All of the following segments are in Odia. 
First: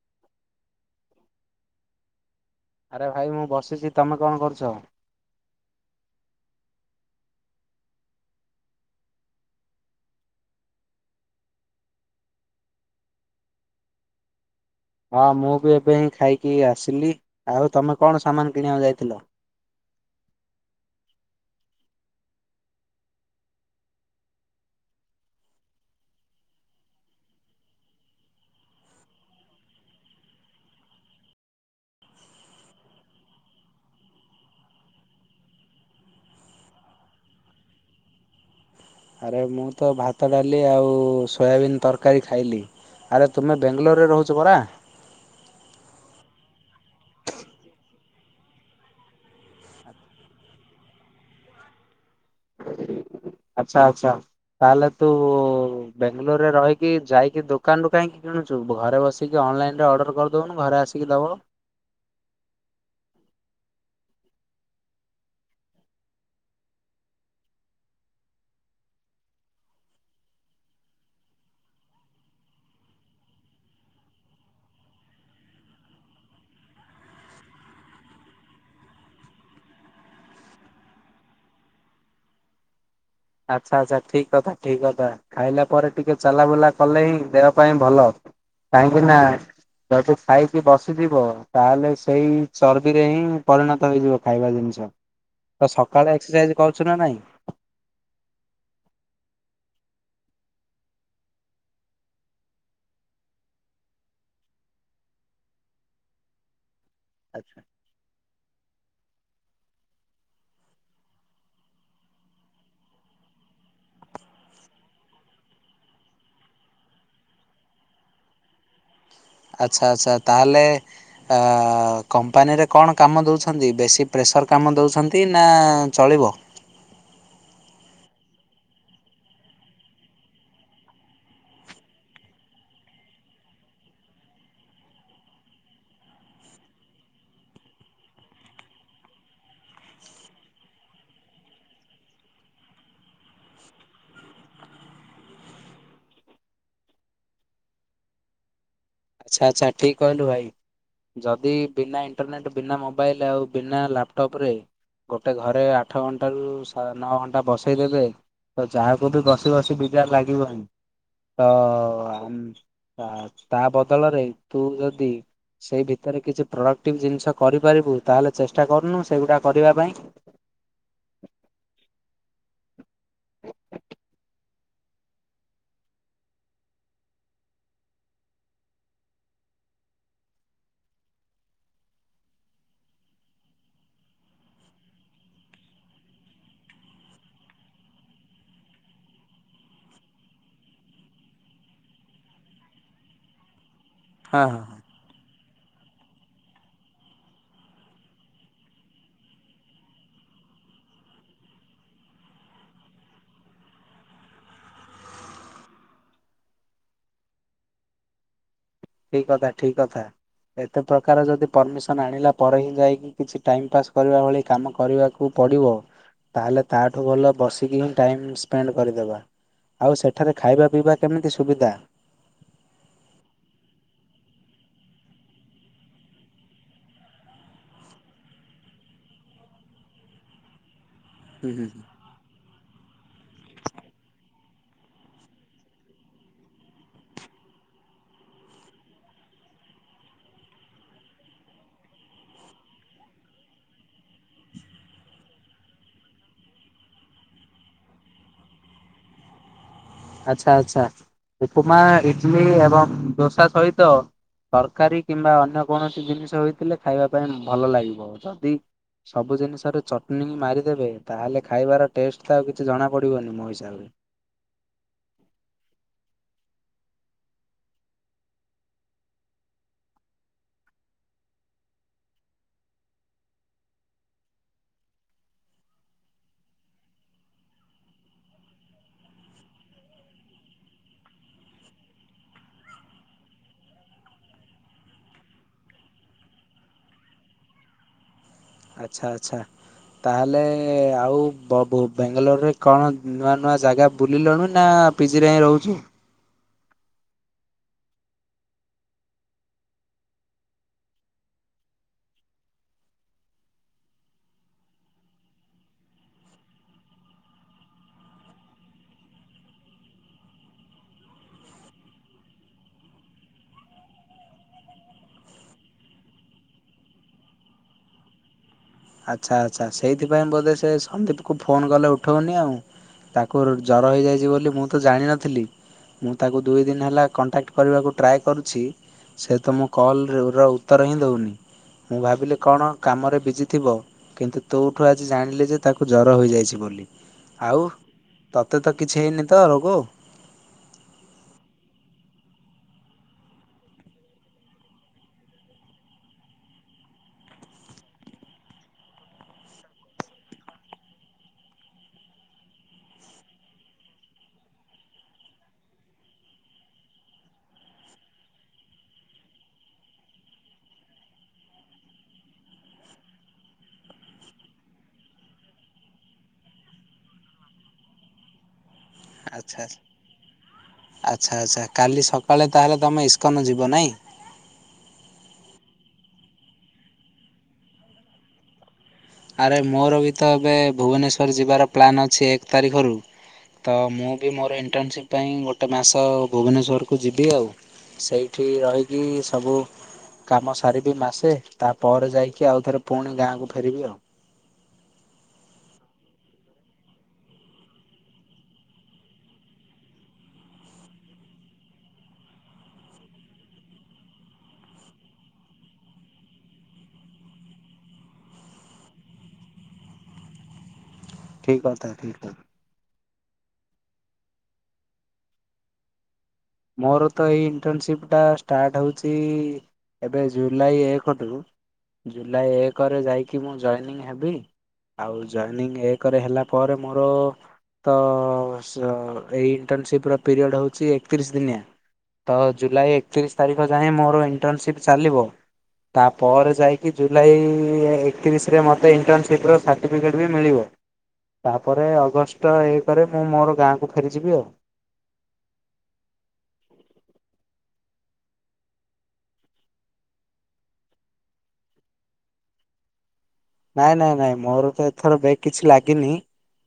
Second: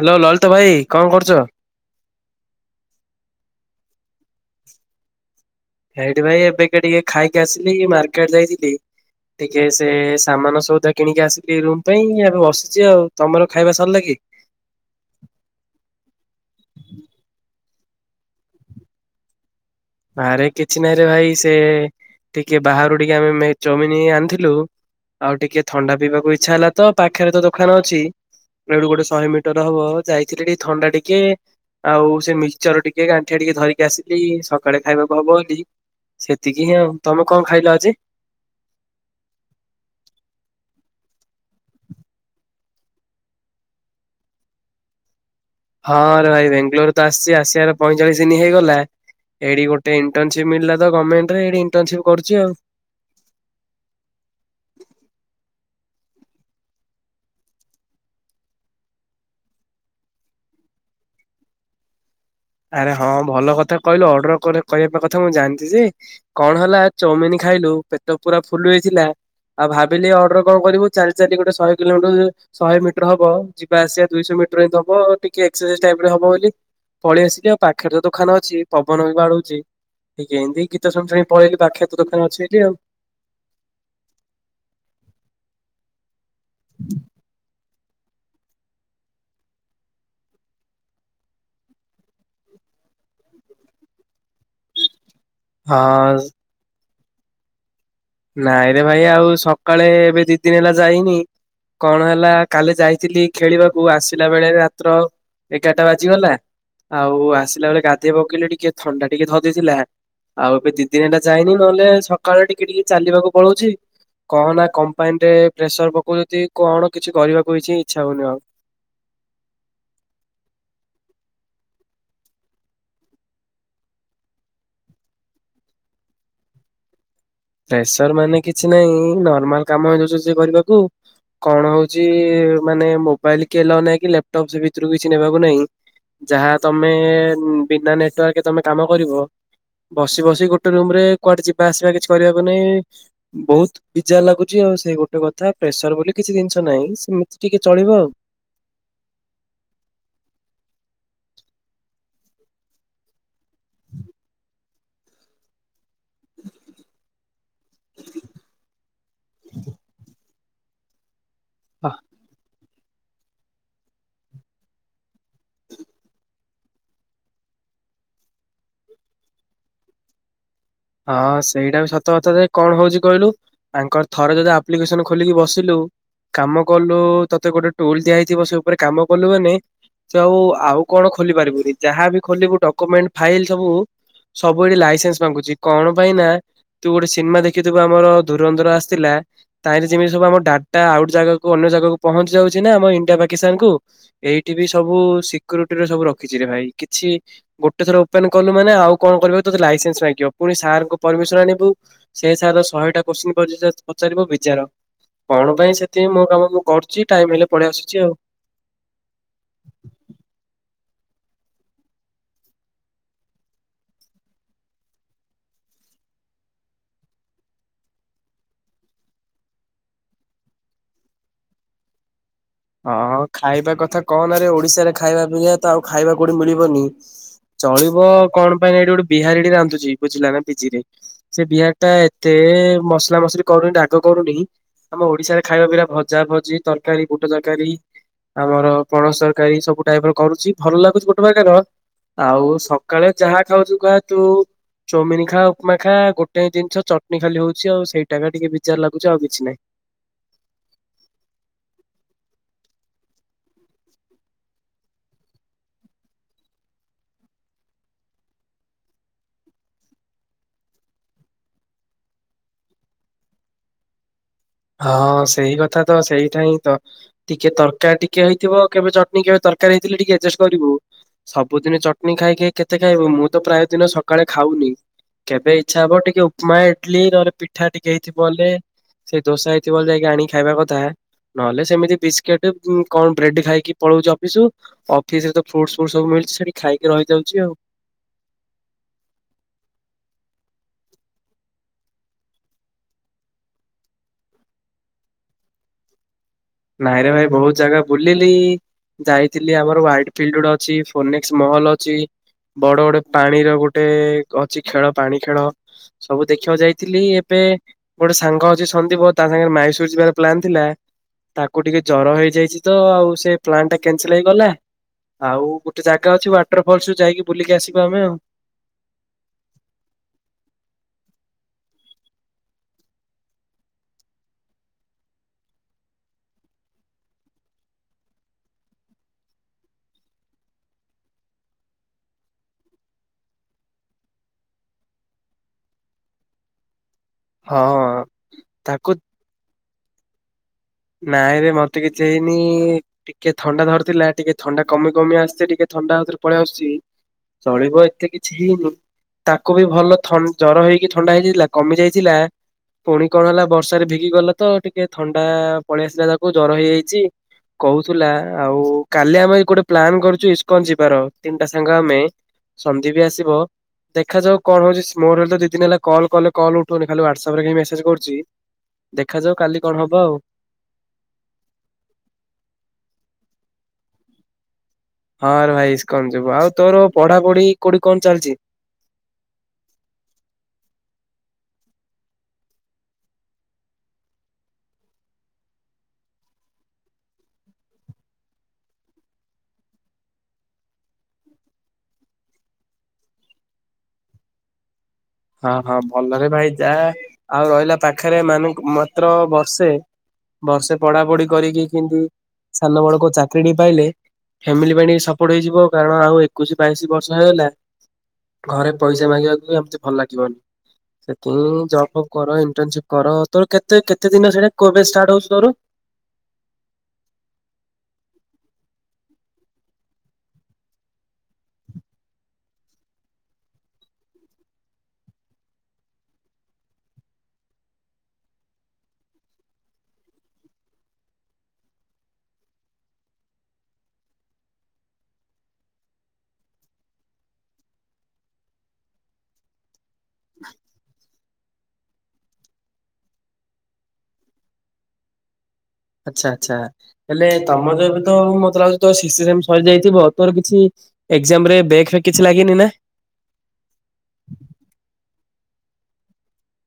ହ୍ୟାଲୋ ଲଳିତ ଭାଇ କଣ କରୁଛ? ଆରେ ଭାଇ ମୁଁ ବସିଛି ତମେ କଣ କରୁଛ? ହେଇଟି ଭାଇ ଏବେ କି ଟିକେ ଖାଇକି ଆସିଲି ମାର୍କେଟ ଯାଇଥିଲି। ଟିକେ ସେ ସାମାନ ସଉଦା କିଣିକି ଆସିକି ରୁମ୍ ପାଇଁ ଏବେ ବସିଛି ଆଉ। ତମର ଖାଇବା ସରିଲା କି? ହ [unintelligible] ହଁ ମୁଁ ବି ଏବେ ହିଁ ଖାଇକି ଆସିଲି। ଆଉ ତମେ କଣ ସାମାନ କିଣିବାକୁ ଯାଇଥିଲ? ଆରେ କିଛି ନାହିଁରେ ଭାଇ ସେ ଟିକେ ବାହାରୁ ଟିକେ ଆମେ ମେ ଚଉମିନି ଆଣିଥିଲୁ। ଆଉ ଟିକେ ଥଣ୍ଡା ପିଇବାକୁ ଇଛା ହେଲା ତ ପାଖେରେ ତ ଦୋକାନ ଅଛି। ଏଇଠୁ ଗୋଟେ ଶହେମିଟର ହବ ଯାଇଥିଲେ ଟିକେ ଥଣ୍ଡା ଟିକେ ଆଉ ସେ ମିକ୍ସଚର ଟିକେ ଗାଣ୍ଠିଆ ଟିକେ ଧରିକି ଆସିଲି। ସ କାଳେ ଖାଇବାକୁ ହବ ବୋଲି ସେତିକି ହିଁ, ଆଉ ତମେ କଣ ଖାଇଲ ଆଜି? ଆରେ ମୁଁତ ଭାତ ଡାଲି ଆଉ ସୋୟାବିିନ ତରକାରୀ ଖାଇଲି। ଆରେ ତୁମେ ବେଙ୍ଗେଲୋରରେ ରହୁଛ ପରା ହଁରେ ଭାଇ ବେଙ୍ଗଲୋର ତ ଆସିଛି ଆସିବାର ହେଇଗଲା ଏଠି ଗୋଟେ ଇଣ୍ଟରସିପି ମିଳିଲାତ ଗମେଣ୍ଟେରେ ଇଣ୍ଟରସିପି ଆଛା ଆଛା ତାହଲେ ତୁ ବେଙ୍ଗେଲୋରରେ ରହିକି ଯାଇକି ଦୋକାନରୁୁ କାହିଁକି କିଣୁଛୁ ଘରେ ବସିକି ଅନଲାଇନ ରେ ଅର୍ଡର କରିଦବଉନୁ ଘରେ ଆସିକି ଦବ [unintelligible] ଆରେ ହଁ ଭଲକଥା କହିଲୁ ଅଡର କରି କହିବାକଥା ଜାଣିଛିଯେ କଣ ହେଲା ଚମିନିଖା ଖାଇଲୁ ପେଟ ପୁରା ଫୁଲୁ ହେଇଥିଲା। ଆଉ ଭାବିଲି ଅର୍ଡର କଣ କରିବୁ ଚାଲି ଚାଲି ଗୋଟେ ଶହେକିଲୋମିଟର ଶହେମିଟର ହବ ଯିବା ଆସିବା ଦୁଇଶହ ମି ହବ ବୋଲି ଟିକିଏ ଏକ୍ସରସାଇଜ ଟାଇପର ହେବ ବୋଲି ପଳେଇ ଆସିଲି ଆଉ ପାଖରେ ରେ ଦୋକାନ ଅଛି ପବନ ବି ବାଡୁଛି। ଏଇ କେମତି ଗୀତ ଶୁଣି ଶୁଣି ପଳେଇଲି ପାଖରେ ତ ଦୋକାନ ଅଛି ଏଇଠି ଆଉ। ଆଛା! ଆଛା! ଠିକ କଥା, ଠିକ କଥା, ଖାଇଲା ପରେ ଟିକେ ଚଲା ବୁଲା କଲେ ହିଁ ଦେହ ପାଇଁ ଭଲ କାହିଁକି ନା ଯଦି ଖାଇକି ବସିଯିବ, ତାହେଲେ ସେଇ ଚର୍ବିରେ ହିଁ ପରିଣତ ହେଇଯିବ ଖାଇବା ଜିନଷ। ତ ହଁ ସକାଳେ ଏକ୍ସରସାଇଜ କରୁଛୁ ନା ନାହିଁ ନାଇଁରେ ଭାଇ ଆଉ ସକାଳେ ଏବେ ଦି ଦିନ ହେଲା ଯାଇନି କଣ ହେଲା କାଲି ଯାଇଥିଲି ଖେଳିବାକୁ ଆସିଲାବେଳେ ରାତ୍ର ଏଗାରଟା ବାଜିଗଲା। ଆଉ ଆସିଲା ବେଳେ ଗାଧେଇ ପକେଇଲି ଟିକେ ଥଣ୍ଡା ଟିକେ ଧରି ଦେଇଥିଲା ଆଉ ଏବେ ଦି ଦିନ ହେଲା ଯାଇନି ନହେଲେ ସକାଳ ଟିକେ ଟିକେ ଚାଲିବାକୁ ପଳଉଛି। କହନା କମ୍ପାନୀରେ ପ୍ରେସର ପକଉଛନ୍ତି କଣ କିଛି କରିବାକୁ କିଛି ଇଛା ହଉନି ଆଉ। [inaudible] ଆଛା ଆଛା ତାହଲେ ଆ କମ୍ପାନୀରେ କଣ କାମ ଦଉଛନ୍ତି ବେଶୀ ପ୍ରେସ ସର କାମ ଦଉଛନ୍ତି ନା ଚଳିବ? ପ୍ରେସର ମାନେ କିଛି ନାହିଁ ନର୍ମାଲ କାମ ଦଉଛନ୍ତି କରିବାକୁ। କଣ ହଉଛି ମାନେ ମୋବାଇଲ କେଲ ନେଇକି ଲାପଟପ ସେ ଭିତରୁ କିଛି ନେବାକୁ ନାହିଁ। ଯାହା ତମେ ବିନା ନେଟୱାର୍କରେ ତମେ କାମ କରିବ। ବସି ବସି ଗୋଟେ ରୁମରେ କୁଆଡେ ଯିବା ଆସିବା କିଛି କରିବାକୁ ନାହିଁ, ବହୁତ ପିଜା ଲାଗୁଛି ଆଉ ସେଇ ଗୋଟେକଥା ପ୍ରେସର ବୋଲି କିଛି ଜିନଷ ନାହିଁ। ଏମିତି ଟିକେ ଚଳିବ ଆଉ। ଆଛା ଆଛା ଠିକ କହିଲୁ ଭାଇ ଯଦି ବିନା ଇଣ୍ଟରନେଟ୍, ବିନା ମୋବାଇଲ, ଆଉ ବିନା ଲାପଟପରେ ଗୋଟେ ଘରେ ଆଠଘଣ୍ଟାରୁ ସା ନଅଘଣ୍ଟା ବସେଇଦେବେ ତ ଯାହାକୁହନ୍ତୁ ବସି ବସି ବିଝାର ଲାଗିବ ହିଁ। ତ ଆଉ। ଆମ୍ ତା ତା ବଦଳରେ ତୁ ଯଦି ସେଇ ଭିତରେ କିଛି ପଡ଼କ୍ଟିଭ୍ ଜିନିଷ କରିପାରିବୁ ତାହେଲେ ଚେଷ୍ଟା କରୁନୁ ସେଗୁଡ଼ା କରିବା ପାଇଁ। ହଁ ସେଇଟା ବି ସତ କଥା ଯେ କଣ ହଉଛି କହିଲୁ, ଆଙ୍କର ଥରେ ଯଦି ଆପ୍ଲିକେସନ ଖୋଲିକି ବସିଲୁ କାମ କଲୁ ତତେ ଗୋଟେ ଟୁଲ ଦିଆ ହେଇଥିବ ସେ ଉପରେ କାମ କଲୁ ମାନେ ସେ ଆଉ ଆଉ କଣ ଖୋଲି ପାରିବୁନି, ଯାହାବି ଖୋଲିବୁ ଡକୁମେଣ୍ଟ ଫାଇଲ ସବୁ ସବୁ ଏଠି ଲାଇସେନ୍ସ ମାଗୁଚି। କଣ ପାଇଁ ନା ତୁ ଗୋଟେ ସିନେମା ଦେଖିଥିବୁ ଆମର ଧୁରନ୍ଧର ଆସଥିଲା। ତାହେଲେ ଯେମିତି ସବୁ ଆମର ଡା ଟା ଆଉ ଗୋଟେ ଜାଗାକୁୁ ଅନ୍ୟ ଜାଗାକୁ ପହଞ୍ଚି ଯାଉଛି ନା ଆମ ଇଣ୍ଡିଆ ପାକିସ୍ତାନକୁ ହଁ ଏଇଠି ହଁ ବି ହଁ। ସବୁ ସି କୁରିଟିର ସବୁ ରଖିଛି ରେ ଭାଇ କିଛି ଗୋଟେ ଥର ଓପେନ କଲୁ ମାନେ ଆଉ କଣ କରିବ ତତେ ଲାଇସେନ୍ସ ମାଗିବ। ପୁଣି ସାରଙ୍କ ପରମିସନ ଆଣିବୁ ସେ ସାରେ ଶହେଟା କ୍ୱଶ୍ଚିନ ପଚା ପଚାରିବ ବିଯାର। କଣ ପାଇଁ, ସେଥିପାଇଁ ମୋ କାମ ମୁଁ କରୁଛି, ଟାଇମ ହେଲେ ପଳେଇ ଆସୁଛି ଆଉ। ଠିକ କଥା ଠିକ କଥା। ଏତେ ପ୍ରକାର ଯଦି ପରମିସନ ଆଣିଲା ପରେ ହିଁ ଯାଇକି କିଛି ଟାଇମ ପାସ୍ କରିବା ଭଳି କାମ କରିବାକୁ ପଡିବ ତାହାଲେ ତା ଠୁ ଭଲ ବସିକି ହିଁ ଟାଇମ ସ୍ପେଣ୍ଡ କରିଦେବା। ଆଉ ସେଠାରେ ଖାଇବା ପିଇବା କେମିତି ସୁବିଧା? ହଁ ଖାଇବା କଥା କହନାରେ ଓଡିଶାରେ ଖାଇବା ପିଇବା ତ ଆଉ ଖାଇବା କୋଉଠି ମିଳିବନି। ଚଳିବ କଣ ପାଇଁ ଏଇଠି ଗୋଟେ ବିହାରୀଟି ରାନ୍ଧୁଛି ବୁଝିଲା ନା ପିଜି ରେ ସେ ହୁଁ ହୁଁ। ବିହାରୀଟା ଏତେ ମସଲା ମସଲି କରୁନି ରାଗ କରୁନି। ଆମ ଓଡିଶାରେ ଖାଇବା ଭଳିଆ ଭଜା ଭଜି ତରକାରୀ ବୁଟ ତରକାରୀ ଆମର ପଣସ ତରକାରୀ ସବୁ ଟାଇପର କରୁଛି ଭଲ ଲାଗୁଛି ଗୋଟେ ପାଗର ଆଉ ସକାଳେ ଯାହା ଖାଉଛୁ ଖା, ତୁ ଚଉମିନି ଖା, ଉପମା ଖା, ଗୋଟେ ଜିନଷ ଚଟନି ଖାଲି ହଉଛି, ଆଉ ସେଇଟା ଟିକେ ବିଜାର ଲାଗୁଛି, ଆଉ କିଛି ନାହିଁ। ଆଚ୍ଛା! ଆଚ୍ଛା! ଉପମା, ଇଟଲି ଏବଂ ଦୋସା ସହିତ ତରକାରୀ କିମ୍ବା ଅନ୍ୟ କୌଣସି ଜିନିଷ ହୋଇଥିଲେ ଖାଇବା ପାଇଁ ଭଲ ଲାଗିବ। ଯଦି ସବୁ ଜିନଷରେ ଚଟନୀ ମାରିଦେବେ ତାହେଲେ ଖାଇବାର ଟେଷ୍ଟ ତ ଆଉ କିଛି ଜଣା ପଡିବନି, ମୋ ହିସାବରେ। ହଁ ସେଇ କଥା ତ, ସେଇଟା ହିଁ ତ। ଟିକେ ତରକାର ଟିକେ ହେଇଥିବ କେବେ ଚଟଣିୀ କେବେ ତରକାରୀ ହେଇଥିଲେ ଟିକେ ଆଡଜଷ୍ଟ କରିବୁ ସବୁଦିନ ଚଟଣୀ ଖାଇକି କେତେ ଖାଇବ ମୁଁ ତ ପ୍ରାୟ ଦିନ ସକାଳେ ଖାଉନି କେବେ ଇଚ୍ଛା ହବ ଟିକେ ଉପମା ଇଡଲି ନହେଲେ ପିଠା ଟିକେ ହେଇଥିବ ବଲେ ସେ ଦୋସା ଏଇ ଥିଵ ବଳେ ଯାଇକି ଆଣି ଖାଇବା କଥା। ନହେଲେ ସେମିତି ବିସ୍କିଟ୍ କଣ ବ୍ରେଡ୍ ଖାଇକି ପଳଉଛି ଅଫିସୁ ଅଫିସରେ୍ ତ ଫ୍ରୁଟ୍ସ ଫ୍ରୁଟ୍ସ ସବୁ ମିଳୁଛି। ସେଠି ଖାଇକି ରହିଯାଉଛି ଆଉ ଆଚ୍ଛା ଆଚ୍ଛା। ତାହେଲେ ଆଉ ବ ବାଙ୍ଗାଲୋରରେ କଣ ନୂଆ ନୂଆ ଜାଗା ବୁଲିଲଣିୁ ନା ପିଜିରେ ହିଁ ରହୁଛି ନାଇଁରେ ଭାଇ ବହୁତ ଜାଗା ବୁଲିଲି ଯାଇଥିଲି ଆମର ୱାଇଟ୍ ଫିଲ୍ଡ୍ ଗୋଟେ ଅଛି, ଫୋନେକ୍ସ ମଲ୍ ଅଛି। ବଡ ଗଡେ ପାଣିର ଗୋଟେ ଅଛି ଖେଳ ପାଣି ଖେଳ ସବୁ ଦେଖିବାକୁ ଯାଇଥିଲି ଏବେ ଗୋଟେ ସାଙ୍ଗ ଅଛି ସନ୍ଦୀପ ତା ସାଙ୍ଗରେ [unintelligible] ମାଇସର ଯିବାର ପ୍ଲାନ୍ ଥିଲା ତାକୁ ଟିକେ ଜର ହେଇଯାଇଛି ତ ଆଉ ସେ ପ୍ଲାନ୍ ଟା କ୍ୟାନସେଲ୍ ହେଇଗଲା। ଆଉ ଗୋଟେ ଜାଗା ଅଛି ୱାଟର୍ [unintelligible] ଫଲସୁ ଯାଇକି ବୁଲିକି ଆସିବା ଆମେ ଆଉ। ଆଚ୍ଛା ଆଛା ସେଇଥିପାଇଁ ବୋଧେ ସେ ସନ୍ଦୀପ କୁ ଫୋନ କଲେ ଉଠଉନି ଆଉ ତାକୁ ଜର ହେଇଯାଇଛି ବୋଲି ମୁଁ ତ ଜାଣିନଥିଲି। ମୁଁ ତାକୁ ଦୁଇ ଦିନ ହେଲା କଣ୍ଟାକ୍ଟ୍ କରିବାକୁ ଟ୍ରାଏ କରୁଛି। ସେ ତ ମୁଁ କଲ୍ ର ଉତ୍ତର ହିଁ ଦଉନି ମୁଁ ଭାବିଲି କଣ କାମରେ ବିଜି ଥିବ କିନ୍ତୁ ତୋଠୁ ଆଜି ଜାଣିଲେ ଯେ ତାକୁ ଜର ହୋଇଯାଇଛି ବୋଲି। ଆଉ ହଁ ତୋତେ ତ ତାକୁ କିଛି ହେଇନି ତ ରୋଗ ନାଇଁରେ ମତେ କିଛି ହେଇନି ଟିକେ ଥଣ୍ଡା ଧରିଥିଲା, ଟିକେ ଥଣ୍ଡା କମି କମି ଆସୁଛିେ ଟିକେ ଥଣ୍ଡା ଆଉଥରେ ପଳେଇ ଆସୁଛି, ଚଳିବ ଏତେ କିଛି ହେଇନି ତାକୁ ବି ଭଲ ଥ ଜର ହେଇକି ଥଣ୍ଡା ହେଇଯାଇଥିଲା କମି ଯାଇଥିଲା ପୁଣି କଣ ହେଲା ବର୍ଷାରେ ଭିଗି ଗଲା ତ ଟିକେ ଥଣ୍ଡା ପଳେଇ ଆସିଲା ତାକୁ ଜର ହେଇଯାଇଛି କହୁଥିଲା ଆଉ କାଲି ଆମେ ଗୋଟେ ପ୍ଲାନ କରୁଛୁ ଇସ୍କନ୍ ଯିବାର ତିନିଟା ସାଙ୍ଗ ଆମେ ସନ୍ନ୍ଦିପ୍ ବି ଆସିବ। ଦେଖାଯାଉ କଣ ହଉ ମୋର ହେଲେ ତ ଦି ଦିନ ହେଲା କଲ କଲେ କଲ ଉଠୁଉନି ଖାଲି ହ୍ୱାଟସଆପ୍ ରେ ମେସେଜ କରୁଛି। ଦେଖାଯାଉ ଆଚ୍ଛା କାଲି କଣ ହବ ଆଉ ଆଚ୍ଛା ଆଚ୍ଛା କାଲି ସକାଳେ ତାହେଲେ ତମେ ଇସ୍କନ୍ ଯିବ, ନାହିଁ? ହଁ ରେ ଭାଇ ଇସ୍କନ୍ ଯିବୁ ଆଉ ତୋର ପଢାପଢି କୋଉଠି କଣ ଚାଲିଛି? ଆରେ ମୋର ବି ତ ଏବେ ଭୁବନେଶୂର ଯିବାର ପ୍ଲାନ୍ ଅଛି ଏକ ତାରିଖରୁ ତ ମୁଁ ବି ମୋର ଇଣ୍ଟର୍ନସିପ୍ ପାଇଁ ଗୋଟେ ମାସ ଭୁବନେଶ୍ଵରକୁ ଯିବି ଆଉ। ସେଇଠି ରହିକି ସବୁ କାମ ସାରିବି ମାସେ ତାପରେ ଯାଇକି ଆଉଥରେ ପୁଣି ଗାଁକୁ ଫେରିବି ଆଉ। ହଁ ହଁ ଭଲରେ ଭାଇ ଯାହା ଆଉ ରହିଲା ପାଖରେ ମାନେ ମାତ୍ର ବର୍ଷେ ବର୍ଷେ ପଢାପଢି କରିକି କେମତି ସାନ ବଳକୁ ଚାକିରିୀଟି ପାଇଲେ ଫ୍ୟାମିଲି ପାଇଁ ଟିକେ ସପୋର୍ଟ ହେଇଯିବ କାରଣ ଆଉ ଏକୋଇଶି ବାଇଶି ବର୍ଷ ହେଇଗଲା ଘରେ ପଇସା ମାଗିବାକୁ ଆମ ଭଲ ଲାଗିବନି ଠିକ୍ ସେଥିପାଇଁ ଜବ୍ କଥା ଫବ୍ ଠିକ୍ କଥା କର ଇଣ୍ଟର୍ନସିପ୍ କର। ତୋ କେତେ କେତେ ଦିନ ସେଟା କୋବେ ଷ୍ଟାର୍ଟ ହଉଛି ତୋର? ମୋର ତ ଏଇ ଇଣ୍ଟରନସିପ ଟା ଷ୍ଟାଟ୍ ହଉଛି ଜି ଏବେ ଜୁଲାଇ ଏକରୁୁ ଜୁଲାଇ ଏକରେ ଯାଇକି ମୁଁ ଜଏନିଂ ହେବି। ଆଉ ଜଏନିଂ ଏକରେ ହେଲା ପରେ ମୋର ତ ଏଇ ଇଣ୍ଟରନ୍ସିପ୍ ର ପିରିୟଡ଼ ହଉଛି ଏକତିରିଶ ଦିନିଆ ତ ଜୁଲାଇ ଏକତିରିଶ ତାରିଖ ଯାଏଁ ମୋର ଇଣ୍ଟର୍ନସିପ୍ ଚାଲିବ। ତାପରେ ଯାଇକି ଜୁଲାଇ ଏକତିରିଶରେ ମତେ ଇଣ୍ଟରନ୍ସିପ୍ ର ସାଠିଫିକଟ ଟିକଟ୍ ବି ମିଳିବ। ତାପରେ ଅଗଷ୍ଟ ଏକ୍ରେ ମୁଁ ମୋର ଗାଁକୁ ଫେରିଯିବି ଆଉ। ଆଚ୍ଛା ଆଚ୍ଛା ହେଲେ ତମର ତ ମତେ ଲାଗୁଛି ତ ସରି ଯାଇଥିବ ତୋର କିଛି ଏଜାମ ରେ ବେ ଫେ କିଛି ଲାଗନି ନା? [inaudible] ନାଇଁ ନାଇଁ ନାଇଁ ମୋର ତ ଏଥର ବ୍ୟାକ୍ କିଛି ଲାଗିନି।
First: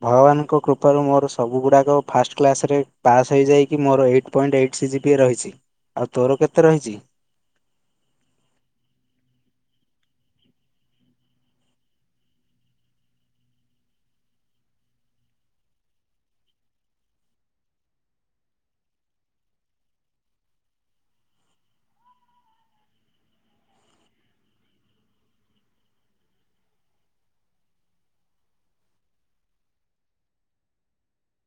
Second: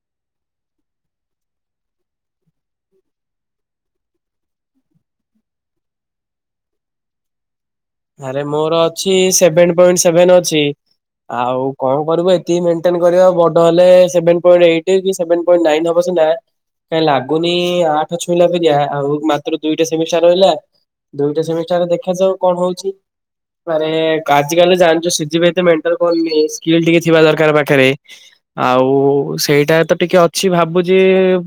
ଭଗବାନଙ୍କ କୃପାରୁ ମୋର ସବୁ ଗୁଡାକ ଫାଷ୍ଟ କ୍ଲାସ ରେ ପାସ୍ ହେଇଯାଇକି ମୋର ଏଇଟ୍ ପଏଣ୍ଟ ଏଇଟ୍ ପି ରହିଛି ଆଉ ତୋର କେତେ ରହିଛି? ଆରେ ମୋର ଅଛି ସେଭେନ ପଣ୍ଟ ସେଭେନ ଅଛି। ଆଉ କଣ କରିବୁ ଏତିକି ମେଣ୍ଟେନ କରିବା ବଡ ହେଲେ ସେଭନ ପଏଣ୍ଟ ଏଇଟ କିଣ୍ ନାଇ ହବ। କାଇଁ ଲାଗୁନି ଆଠ ଛୁଇଁଲା ପ ଆଉ ମାତ୍ର ଦୁଇଟା ସେମି ରହିଲା। ଦୁଇଟା ସେମିାରେ ଦେଖାଯାଉ କଣ ହଉଛି। ଆଜିିକାଲି ଜାଣିଛୁପ [unintelligible] ମେନଟେନ କରନି ସ୍କିଲ ଟିକେ ଥିବା ଦରକାର ପାଖରେ ଆଉ ସେଇଟା ତ ଟିକେ ଅଛି ଭାବୁଛି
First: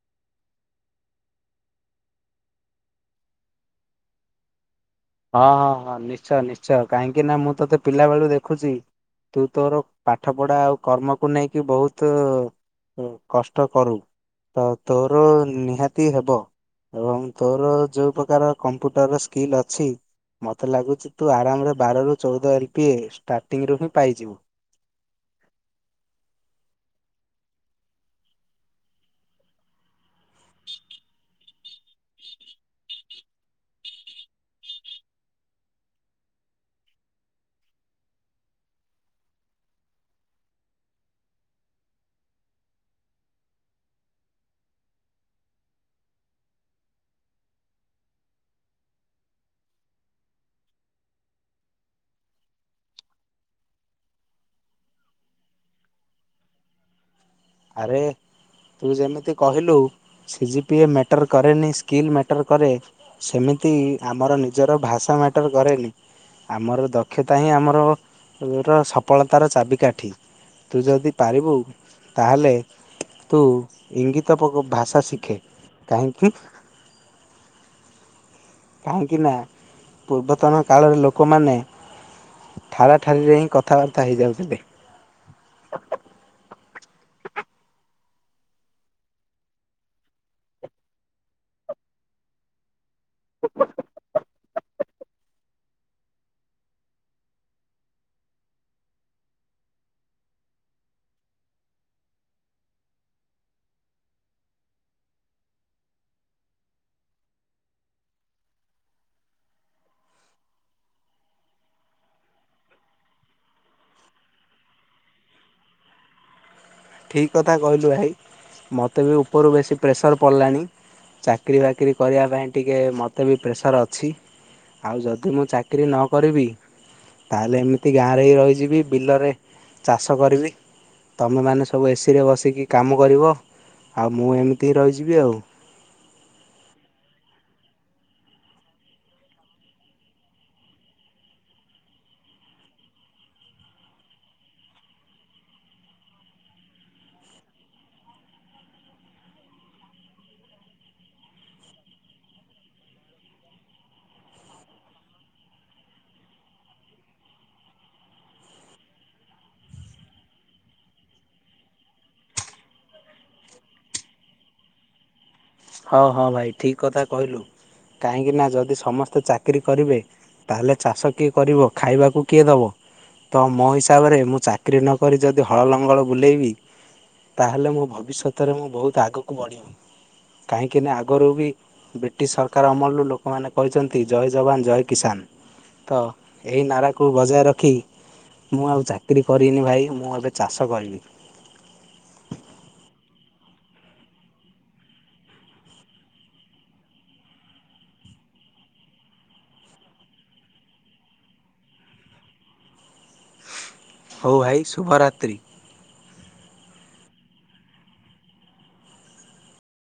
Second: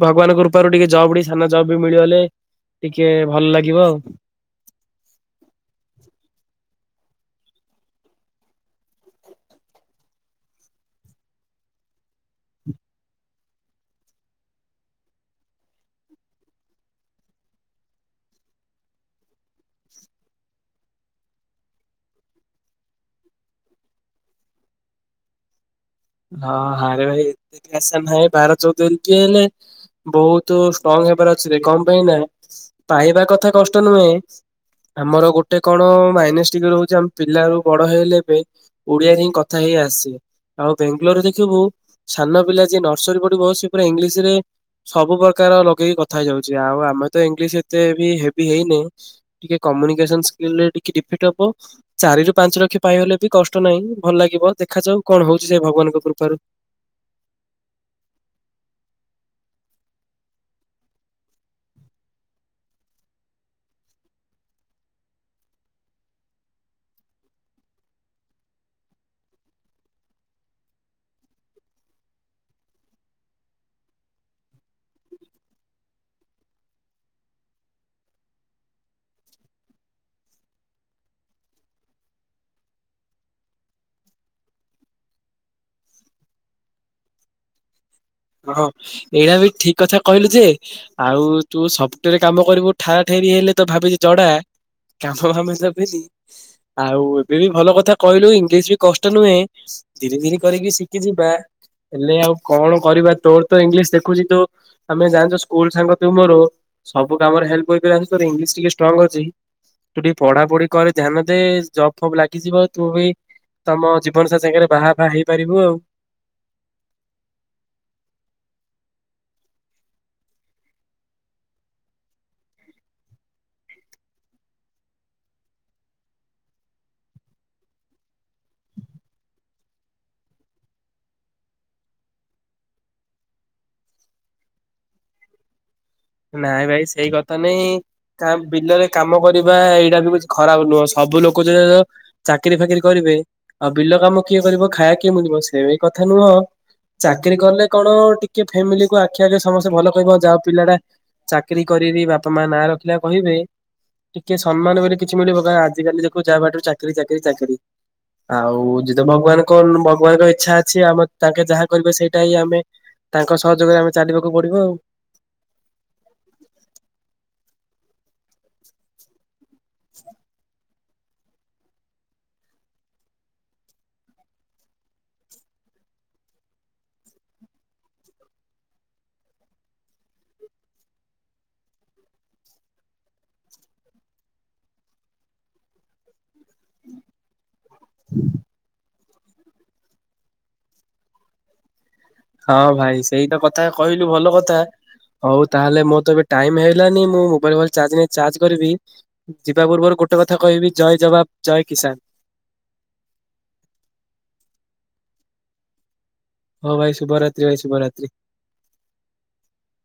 ଭଗବାନଙ୍କ କୃପାରୁ ଟିକେ ଜବ୍ ଟ ସାନ ଜବ୍ ବି ମିଳିବ ଗଲେ ଟିକେ ଭଲ ଲାଗିବ ଆଉ ହଁ ହଁ ହଁ ନିଶ୍ଚୟ ନିଶ୍ଚୟ କାହିଁକି ନା ମୁଁ ତୋତେ ପିଲାବେେଳକୁ ଦେଖୁଛି। ତୁ ତୋର ପାଠ ପଢା ଆଉ କର୍ମକୁ ନେଇକି ବହୁତ କଷ୍ଟ କରୁ ତ ତୋର ନିହାତି ହବ। ଏବଂ ତୋର ଯୋଉ ପ୍ରକାର କମ୍ପ୍ୟୁଟର ସ୍କିଲ୍ ଅଛି। ମତେ ଲାଗୁଛି ତୁ ଆରାମରେ ବାର ରୁ ଚଉଦ ଏଲ ପି ଷ୍ଟାର୍ଟିଂ ରୁ ହିଁ ପାଇଯିବୁ। ହଁ ହରେ ଭାଇ ଏତେସ ନାଁ ବାର ଚଉଧ ଏମିତ ହେଲେ ବହୁତ ଷ୍ଟ୍ରଙ୍ଗ ହେବାର ଅଛି କଣ ପାଇଁ ନା ପାଇବା କଥା କଷ୍ଟ ନୁହେଁ? ଆମର ଗୋଟେ କଣ ମାଇନସ ଡିଗ୍ରୀ ରହୁଛି ଆମ ପିଲ ର ବଡ ହେଇଲେ ଏବେ ଓଡିଆରେ ହିଁ କଥା ହେଇ ଆସେ ଆଉ ବେଙ୍ଗାଲୋରରେ ଦେଖିବୁ ସାନ ପିଲା ଯିଏ ନର୍ସରୀ ପଢିବ ସେ ପୁରା ଇଂଲିଶ ରେ ସବୁ ପ୍ରକାର ଲଗେଇକି କଥା ହେଇଯାଉଛି ଆଉ ଆମେ ତ ଇଂଲିଶ ଏତେ ବି ହେଭି ହେଇନି ଟିକେ ଚାରି ପାଞ୍ଚ ଲକ୍ଷ ପାଇଲେ ବି କଷ୍ଟ ନା ଭଲ ଲାଗିବ। ଦେଖାଯାଉ କଣ ହଉଛି ସେ ଭଗବାନଙ୍କ କୃପାରୁ ଆରେ ତୁ ଯେମିତି କହିଲୁ ସିଜି ପି ଏ ମଟର କରେନି ସ୍କିଲ୍ ମେଟର କରେ ସେମିତି ମତି ଆମର ନିଜର ଭାଷା ମଟର କରେନି ଆମର ଦକ୍ଷତା ହିଁ ଆମର ର ସଫଳତାର ଚାବିକାଠି। ତୁ ଯଦି ପାରିବୁ ତାହେଲେ ତୁ ଇଙ୍ଗିତ ଭାଷା ଶିଖେ କାହିଁକି? କାହିଁକି ନା ପୂର୍ବତନ କାଳରେ ଲୋକମାନେ? ଠାରାଠାରିରେ ହିଁ କଥାବାର୍ତ୍ତା ହେଇଯାଉଥିଲେ। ହଁ ଏଇଟା ବି ଠିକ କଥା କହିଲୁ ଯେ ଆଉ ତୁ ସଫ୍ଟୱାରେ କାମ କରିବୁ ଠାରା ଠେରି ହେଲେ ତ ଭାବିଛି ଜଡା। କାମ ଫାମ୍ ଦେବେନି ଆଉ ଏବେ ବି ଭଲ କଥା କହିଲୁ ଇଂଲିଶ ବି କଷ୍ଟ ନୁହେଁ। ଧୀରେ ଧିରେ କରିକି ଶିଖି ଯିବା ହେଲେ ଆଉ କଣ? କରିବା ତୋର ତ ଇଂଲିଶ ଦେଖୁଛି ତୁ ଆମେ ଜାଣିଛୁ ସ୍କୁଲ ସାଙ୍ଗ ତୁ ମୋର ସବୁ କାମରେ ହେଲ୍ପ କ ମୁଁ ଜାଣିଛି ତୋର ଇଂଲିଶ ଟିକେ ଷ୍ଟ୍ରଙ୍ଗ୍ ଅଛି। ତୁ ଟିକେ ପଢାପଢି କରେ, ଧ୍ୟାନ ଦେ, ଜବ୍ ଫବ୍ ଲାଗିଯିବ ତୁ ବି ତୋମ ଜୀବନ [unintelligible] ସାଙ୍ଗରେ ବାହା ଫାହା ହେଇପାରିବୁ ଆଉ। ଠିକ କଥା କହିଲୁ ଭାଇ। ମୋତେ ବି ଉପରୁ ବେଶୀ ପ୍ରେସର୍ ପଡ଼ିଲାଣି। ଚାକିରି ବାକିରି କରିବା ପାଇଁ ଟିକେ ମୋତେ ବି ପ୍ରେସର୍ ଅଛି। ଆଉ ଯଦି ମୁଁ ଚାକିରି ନ କରିବି ତାହେଲେ ଏମିତି ଗାଁରେ ହିଁ ରହିଯିବି। ବିଲରେ ଚାଷ କରିବି। ତୋମେ ମାନେ ସ ସବୁ ଏ ସି ରେ ବସିକି କାମ କରିବ। ଆଉ ମୁଁ ଏମିତି ହିଁ ରହିଯିବି ଆଉ। ନାଇଁ ଭାଇ ସେଇ କଥା ନାଇଁ କା- ବିଲରେ କାମ କରିବା ଏଇଟା ବି କିଛି ଖରାପ ନୁହଁ। ସ ସବୁ ଲୋକ ଯେ ଯୋ ଚାକିରି ଫାକିରି କରିବେ ଆଉ ବିଲ କାମ କିଏ କରିବ ଖାଇବା କିଏ ମିଳିବ ସେଇ କଥା। ନୁହଁ, ଚାକିରି କଲେ କଣ ଟିକେ ଫେମିଲି କୁ ଆଖି ଆଗରେ ସମସ୍ତେ ଭଲ କହିବ ଯାହା ହଉ ପିଲା ଟା ଚାକିରି କରି ବି ବାପା ମା ନାଁ ରଖିଲା କହିବେ। ଟିକେ ସମ୍ମାନ ବୋଲି କିଛି ମିଳିବ। କାଇଁ ଆଜିକାଲି ଦେଖୁ ଯାହା ପାଟିରୁ ଚାକିରି, ଚାକିରି, ଚାକିରି। ଆଉ ଯିତ ଭଗବାନ କଣ ଭଗବାନଙ୍କ ଇଚ୍ଛା ଅଛି ଆମ ତାଙ୍କେ ଯାହା କରିବେ ସେଇଟା ହିଁ ଆମେ ତାଙ୍କ ସହଯୋଗରେ ଆମେ ଚାଲିବାକୁ ପଡିବ ଆଉ। ହଁ, ହଁ ଭାଇ ଠିକ କଥା କହିଲୁ। କାହିଁକି ନା ଯଦି ସମସ୍ତେ ଚାକିରି କରିବେ। ତାହେଲେ ଚାଷ କିଏ କରିବ? ଖାଇବାକୁ କିଏ ଦବ? ତ ମୋ ହିସାବରେ ମୁଁ ଚାକିରି ନକରି। ଯଦି ହଳ ଲଙ୍ଗଳ ବୁଲେଇବି ତାହାଲେ ମୋ ଭବିଷ୍ୟତରେ ମୁଁ ବହୁତ ଆଗକୁ ବଢିବି। କାହିଁକିନା ଆଗରୁ ବି ବ୍ରିଟିଶ ସରକାର ଅମଳରୁ ଲୋକମାନେ କହିଚନ୍ତି ଜୟ ଯବାନ୍, ଜୟ କିଷାନ୍। ତ ଏଇ ନାରାକୁ ବଜାୟ ରଖି। ମୁଁ ଆଉ ଚା କିରି କରିନି ଭାଇ ମୁଁ ଏବେ ଚାଷ କରିବି। ହଁ ଭାଇ ସେଇ ତ କଥା କହିଲୁ ଭଲ କଥା। ହଉ ତାହେଲେ ମୋର ତ ଏବେ ଟାଇମ୍ ହେଲାନି ମୁଁ ମୋବାଇଲ୍ ଫୋବାଇଲ ଚାର୍ଜ ନାହିଁ, ଚାର୍ଜ କରିବି। ଯିବା ପୂର୍ବରୁ କ ଗୋଟେ କଥା କହିବି ଜୟ ଜବାବ, ଜୟ କିଷାନ୍। ହଉ ଭାଇ ଶୁଭରାତ୍ରି। ହଁ ଭାଇ ଶୁଭରାତ୍ରି ଭାଇ, ଶୁଭରାତ୍ରି।